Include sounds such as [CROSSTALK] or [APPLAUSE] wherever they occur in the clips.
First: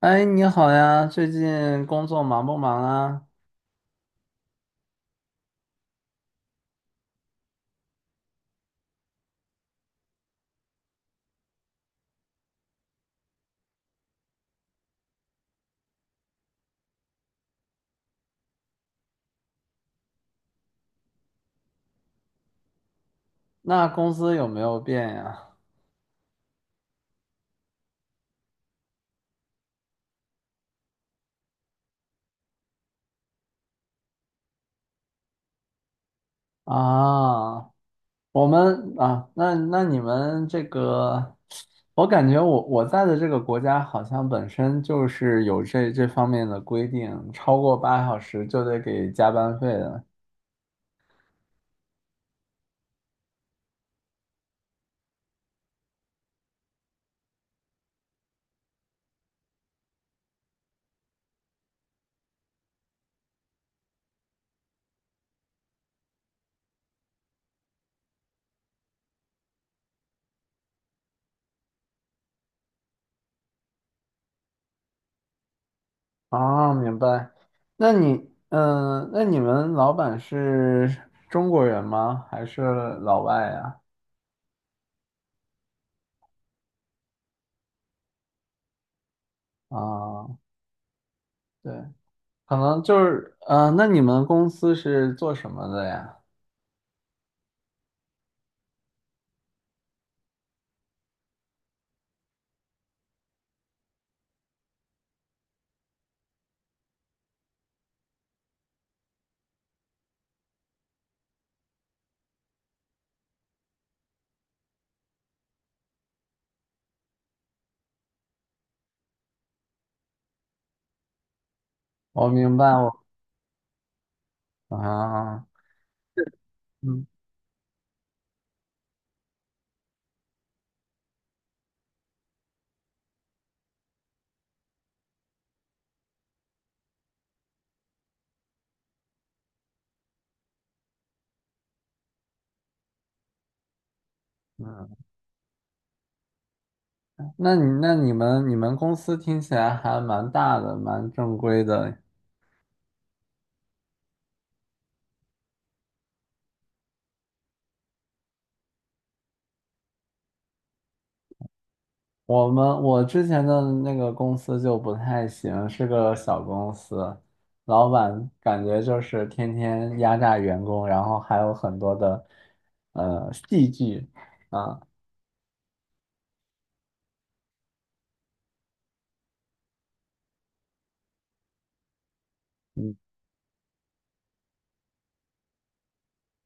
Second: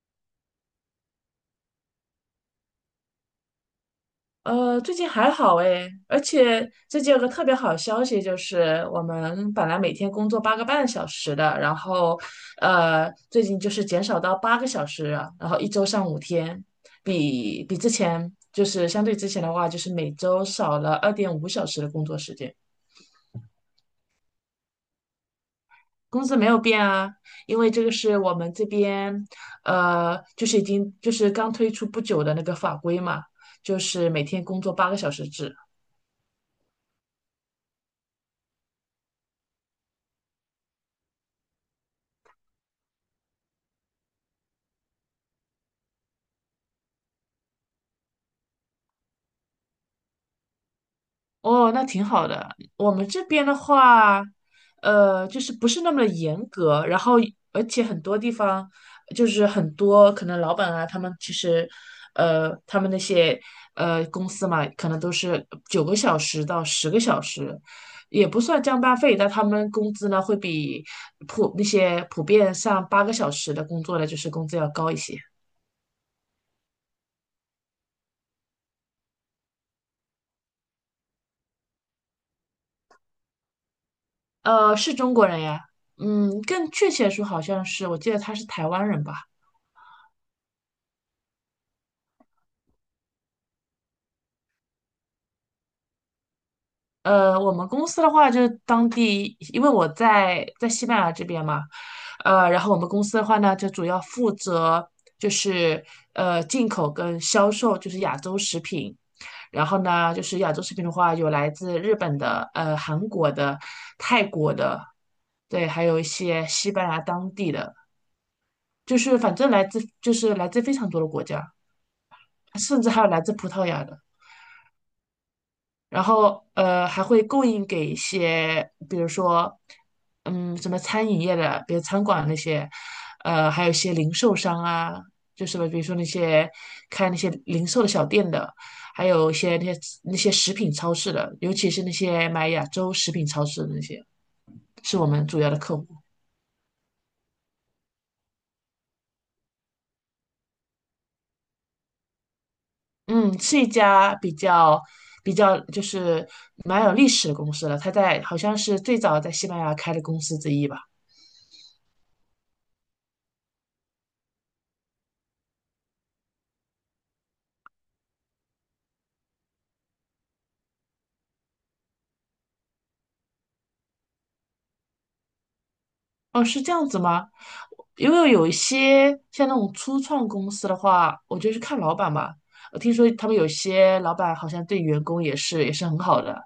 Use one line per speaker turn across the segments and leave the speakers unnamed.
哎，你好呀，最近工作忙不忙啊？
最近还好诶，而且最近有个特别好消息，就是我们本来每天工作八个半小时的，最近就是减少到八个小时了然后一周上五天，之前就是相对之前的话，就是每周少了2.5小时的工作时间，
那工资有没有变呀？
工资没有变啊，因为这个是我们这边，就是已经就是刚推出不久的那个法规嘛，就是每天工作八个小时制。
啊，我们啊，那你们这个，我感觉我在的这个国家好像本身就是有这方面的规定，超过8小时就得给加班费的。
哦，那挺好的。我们这边的话，就是不是那么的严格，然后而且很多地方就是很多可能老板啊，他们其实，他们那些公司嘛，可能都是九个小时到十个小时，也不算加班费，但他们工资呢会比那些普遍上八个小时的工作的就是工资要高一些。
啊，明白。那你们老板是中国人吗？还是老外呀？
呃，是中国人呀，嗯，更确切说好像是，我记得他是台湾人吧。
啊，对。可能就是，那你们公司是做什么的呀？
呃，我们公司的话就是当地，因为我在西班牙这边嘛，呃，然后我们公司的话呢，就主要负责就是进口跟销售，就是亚洲食品。然后呢，就是亚洲食品的话，有来自日本的、韩国的、泰国的，对，还有一些西班牙当地的，反正就是来自非常多的国家，
我明白，
甚至
我
还有来自葡萄牙的。
啊，
然后还
嗯
会供应给一些，比如说，嗯，什么餐饮业的，比如餐馆那些，还有一些零售商啊，就是比如说那些开那些零售的小店的，还有一些那些食品超市的，尤其是那些买亚洲食品超市的那些，
嗯，
是我们主要的客户。
那你们公司听起来还蛮大的，蛮正规的。
嗯，是一家比较比较就是蛮有历史的公司了，它在好像是最早在西班牙开的公司之一吧。
我之前的那个公司就不太行，是个小公司，老板感觉就是天天压榨员工，然后还有很多的戏剧啊，
哦，是这样子吗？因为有一些像那种初创公司的话，我觉得是看老板吧。我听
嗯，
说他们有些老板好像对员工也是很好的，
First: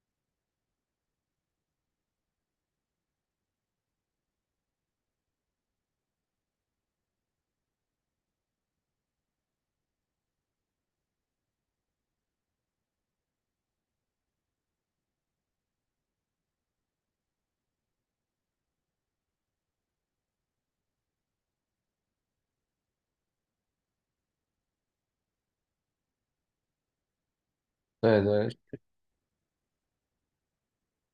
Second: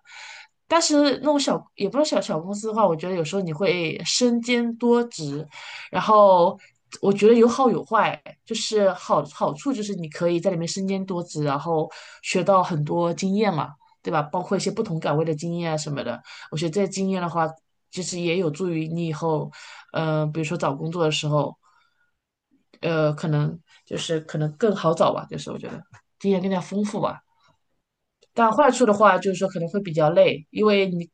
但是那种小也不是小小公司的话，我觉得有时候你会身兼多职，然后我觉得有好有坏，就是好处就是你可以在里面身兼多职，然后学到很多经验嘛，对吧？包括一些不同岗位的经验啊什么的。我觉得这些经验的话，其实也有助于你以后，比如说找工作的时候，呃，可能可能更好找吧，就是我觉得经验更加丰富吧。
对对。
但坏处的话，就是说可能会比较累，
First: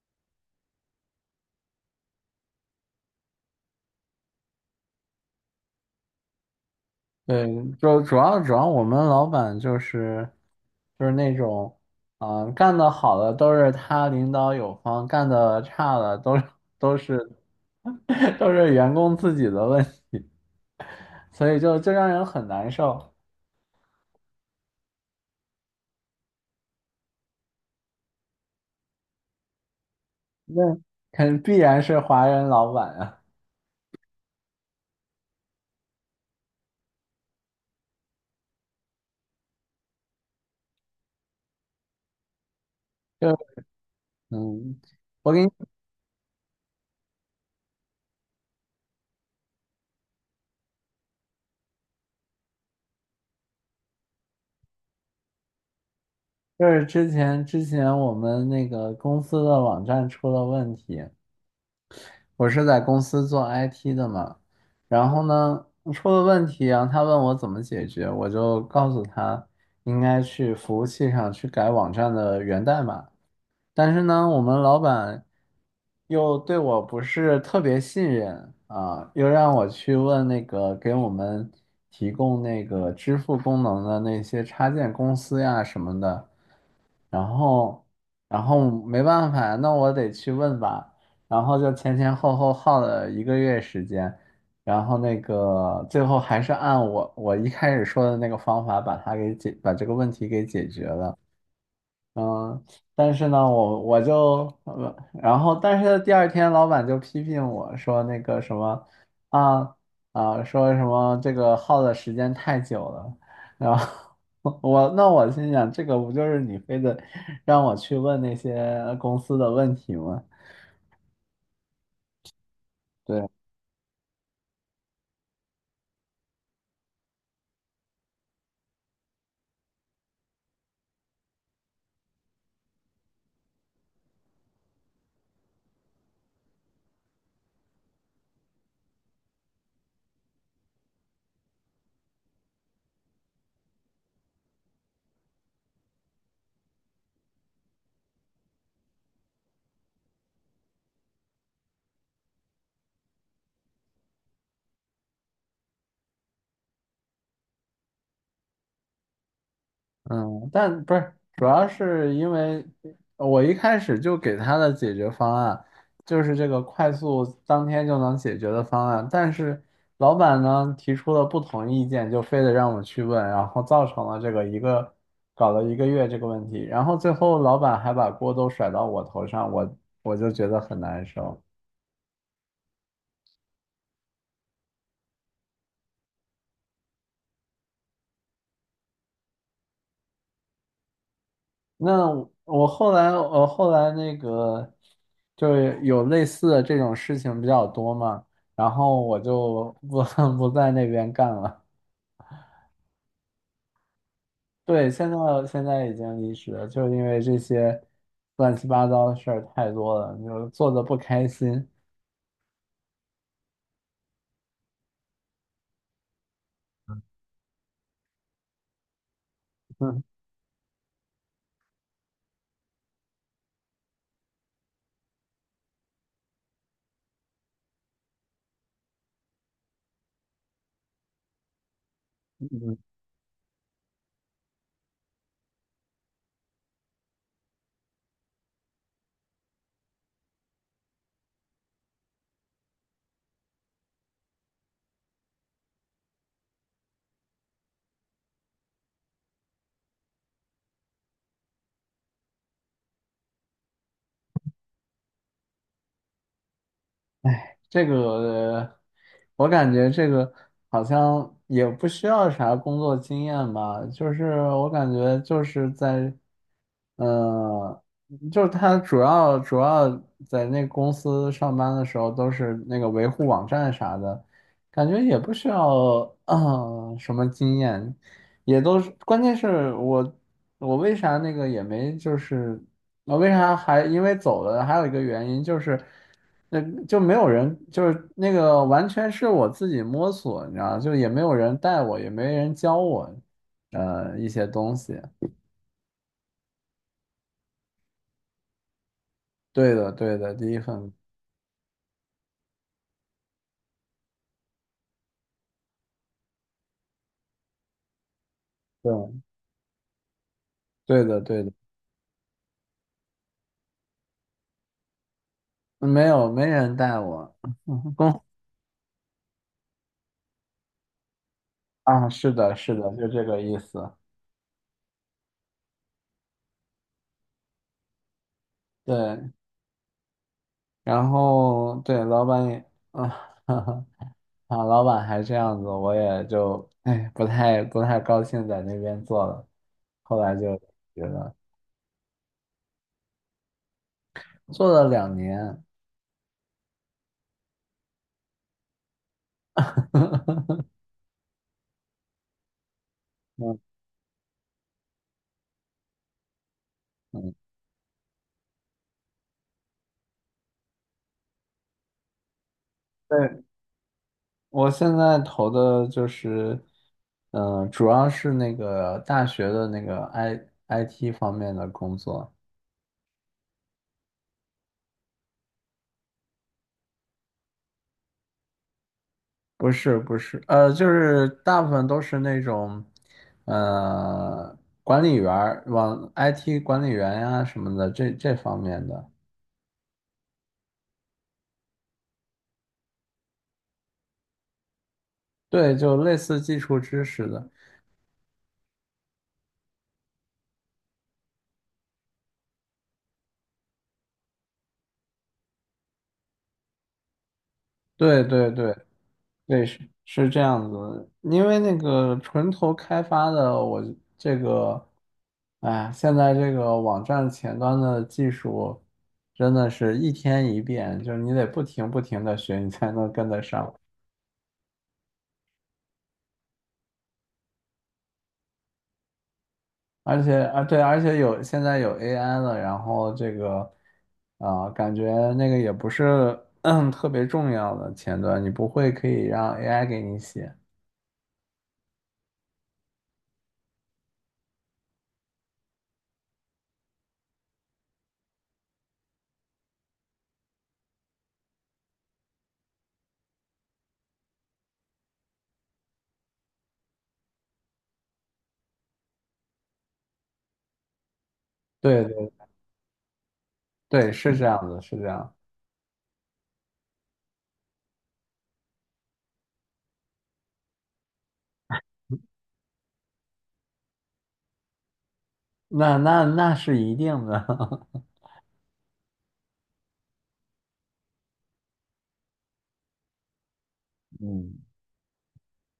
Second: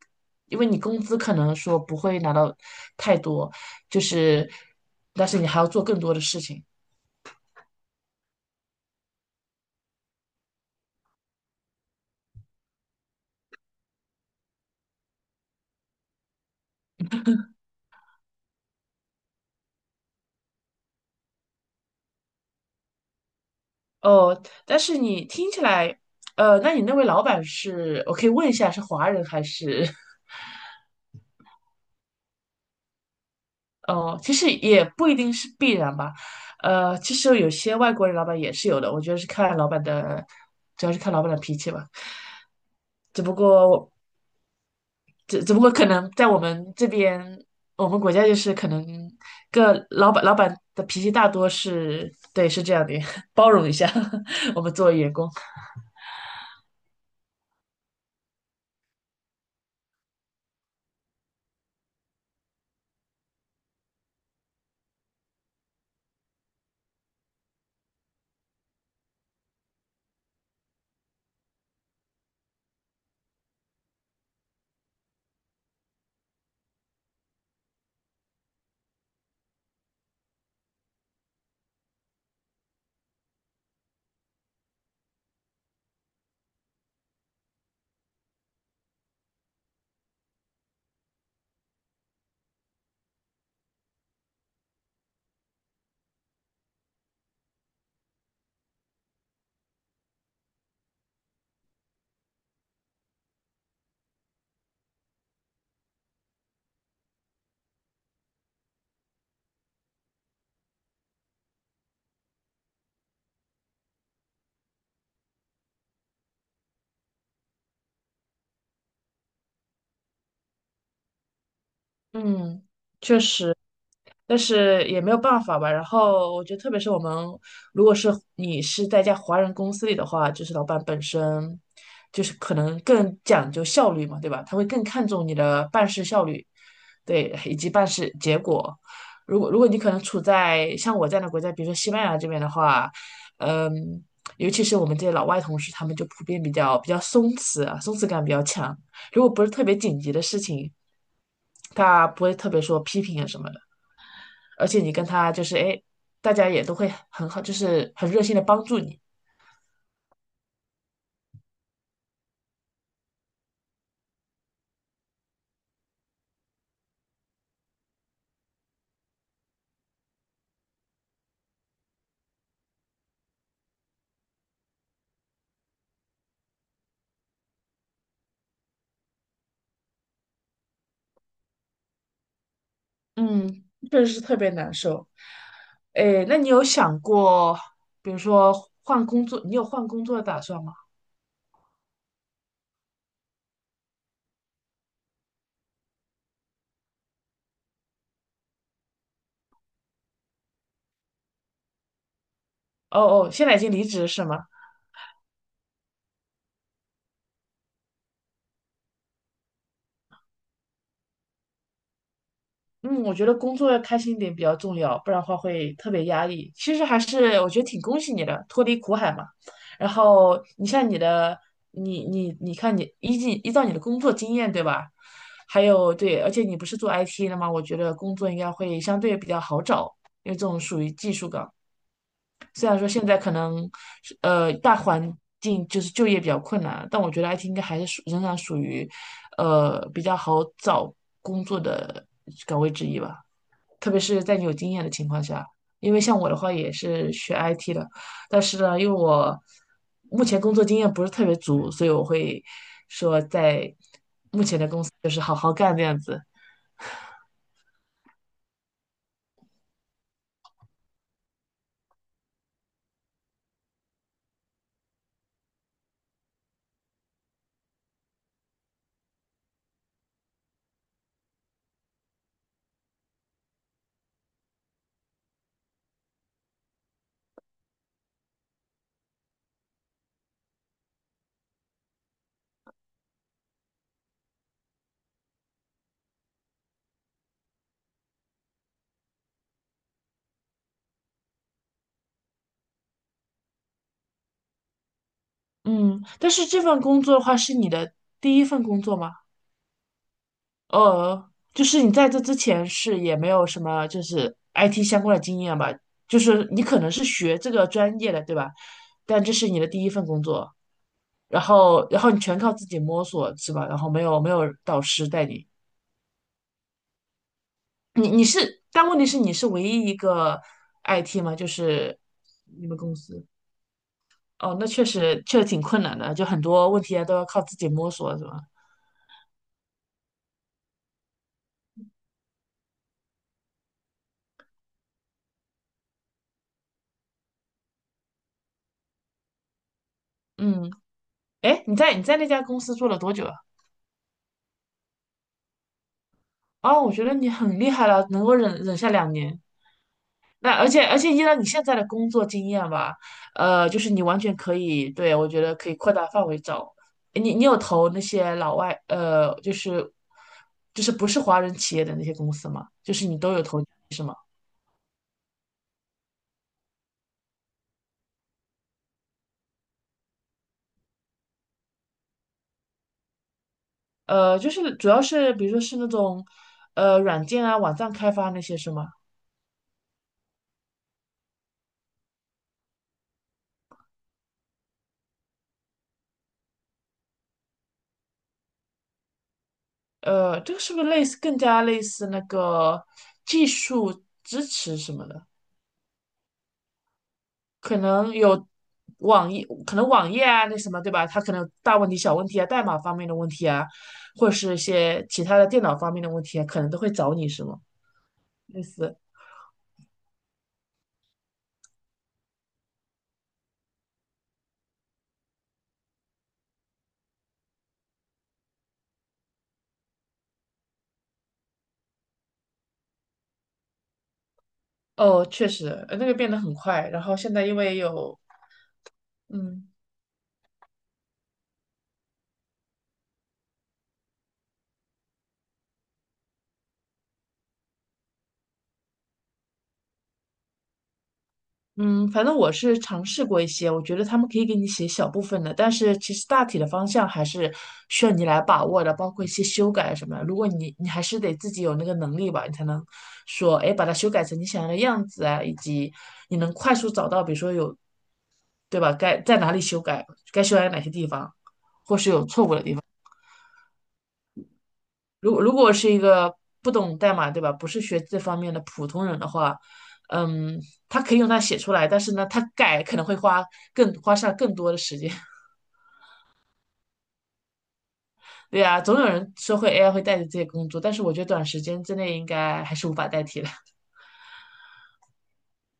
因为你工资可能说不会拿到太多，就是但是你还要做更多的事情。
对，就主要我们老板就是那种，啊、干得好的都是他领导有方，干得差的都是 [LAUGHS] 都是员工自己的问题，所以就让人很难受。
哦，但是你听起来，呃，那你那位老板是，我可以问一下是华人还是？[LAUGHS]
那肯必然是华人老板啊，
哦，其实也不一定是必然吧，呃，其实有些外国人老板也是有的，我觉得是看老板的，主要是看老板的脾气吧。只不
就
过我，
嗯，我给
只
你，
只不过可能在我们这边，我们国家就是可能老板的脾气大多是，对，是这样的，[LAUGHS] 包容一下 [LAUGHS] 我们作为员工。
就是之前我们那个公司的网站出了问题，我是在公司做 IT 的嘛，然后呢，出了问题啊，然后他问我怎么解决，我就告诉他应该去服务器上去改网站的源代码。但是呢，我们老板又对我不是特别信任啊，又让我去问那个给我们提供那个支付功能的那些插件公司呀什么的。然后，然后，没办法，那我得去问吧。然后就前前后后耗了一个月时间，然后那个最后还是按我一开始说的那个方法把这个问题给解决了。嗯，但是呢，我就，然后，但是第二天老板就批评我说那个什么，啊啊，说什么这个耗的时间太久了，然后 [LAUGHS] 那我心想，这个不就是你非得让我去问那些公司的问题吗？
嗯，确
对。
实。但是也没有办法吧。然后我觉得，特别是我们如果是你是在一家华人公司里的话，就是老板本身就是可能更讲究效率嘛，对吧？他会更看重你的办事效率，对，以及办事结果。如果你可能处在像我这样的国家，比如说西班牙这边的话，嗯，尤其是我们这些老外同事，他们就普遍比较松弛啊，松弛感比较强。如果不是特别紧急的事情，他不会特别说批评啊什么，的。而且你跟他就是哎，大家也都会很好，就是很热心的帮助你。
嗯，但不是，主要是因为我一开始就给他的解决方案就是这个快速当天就能解决的方案，但是老板呢提出了不同意见，就非得让我去问，然后造成了这个一个搞了一个月这个问题，然后最后老板还把锅都甩到我头上，我就觉得很难受。
嗯，确实是特别难受。哎，那你有想过，比如说换工作，你有换工作的打算吗？
那我后来，那个，就是有类似的这种事情比较多嘛，然后我就不 [LAUGHS] 不在那边干了。
哦哦，现在已经离职是吗？
对，现在已经离职了，就是因为这些乱七八糟的事儿太多了，就是做的不开心。
嗯，我觉得工作要开心一点比较重要，不然的话会特别压抑。其实还是我觉得挺恭喜你的，脱离苦海嘛。然
[LAUGHS]
后你像你的，你看你依照你的工作经验对吧？还有对，而且你不是做 IT 的吗？我觉得工作应该会相对比较好找，因为这种属于技术岗。虽
嗯
然说现在可能是大环境就是就业比较困难，但我觉得 IT 应该还是仍然属于比较好找工作的岗位之一吧。特别是在你有经验的情况下，因为像我的话也是学 IT 的，但是呢，因为我目前工作经验不是特别足，所以我会说在就是好好干这样子。
这个，我感觉这个好像也不需要啥工作经验吧，就是我感觉就是在，呃，就是他主要在那公司上班的时候都是那个维护网站啥的，感觉也不需要 [COUGHS]，什么经验。也都是，关键是我为啥那个也没就是我为啥还因为走了，还有一个原因就是，那就没有人就是那个完全是我自己摸索，你知道，就也没有人带我，也没人教我，一些东西。
嗯，但是这份工作的话是你的第一份工作吗？
对的，对的，第一份，
呃，就是你在这之前是也没有什么就是 IT 相关的经验吧？就是你可能是学这个专业的，对吧？
对，
但这是你的第一份工作，
对的，对
然
的，
后然后你全靠自己摸索，是吧？然后没有导师带你，
没有没人带我，[LAUGHS]
你
公
你是，但问题是你是唯一一个 IT 吗？就是
啊，是的，
你
是
们
的，
公
就这
司
个意思。
哦，那确实挺困难的，就很多问题啊都要靠自己摸索，是吧？
对，然后对老板也啊。[LAUGHS] 啊，老板还这样子，我也就哎不太高兴在那边做了，后来就
嗯，
觉得
哎，你在那家公司做了多久啊？
做了2年，
哦，我觉得你很厉害了，能够忍下2年。那而
[LAUGHS]
且而且依照你现在的工作经验吧，
嗯
就是你完全可以，对，我觉得可以扩大范围找。
嗯，
你你有投那些老外，呃，就是不是华人企业的那些公司吗？就是你都
对，
有投，是吗？
我现在投的就是，主要是那个大学的那个 IT 方面的工作，
呃，就是主要是比如说是那种软件啊、网站开发那些是吗？
不是不是，就是大部分都是那种，呃，管理员儿，往 IT 管理员呀、什么的这方面的。
呃，这个是不是类似更加类似那个技术支持什么的？
对，就类似基础知识的，
可能有网页，可能网页啊，那什么，对吧？它可能有大问题、小问题啊，代码方面的问题啊，或者是一些其他的电脑方面的问题啊，可能都会找你，是吗？
对对对对，是这样子的因为那个纯头开发的，我这个，哎，现在这个网站前端的技术真的是一天一变，就是你得不停的学，你才能跟得上。
哦，确实，呃那个变得很快。然后现在因为有，嗯，
而且啊，对，而且有现在有 AI 了，然后这个啊、感觉那个也不是 [CLEARS THROAT]，特别重要的前端，你不会可以让 AI 给你写。
嗯，反正我是尝试过一些，我觉得他们可以给你写小部分的，但是其实大体的方向还是需要你来把握的，包括一些修改什么的如果你还是得自己有那个能力吧，你才能说，哎，把它修改成你想要的样子啊，以及你能快速找到，比如说有，对吧？该在哪里修改，该修改哪些地方。
对对，是这样子，是这
如
样，
果如果是一个不懂代码，对吧？不是学这方面的普通人的话，嗯，他可以用它写出来，但是呢，他改可能会花花上更多的时间。
那是一定的。[LAUGHS]
对呀，总有人说会 AI 会代替这些工作，但是我觉得短时间之内应该还是无法代替的。[LAUGHS]
嗯，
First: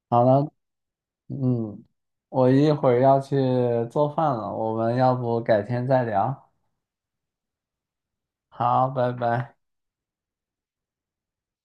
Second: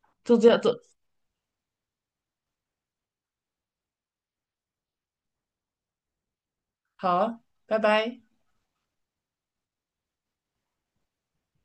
好
就这
了，
样做，
嗯，我一会儿要去做饭了，我们要不改天再聊？
好，拜拜。
好，拜拜。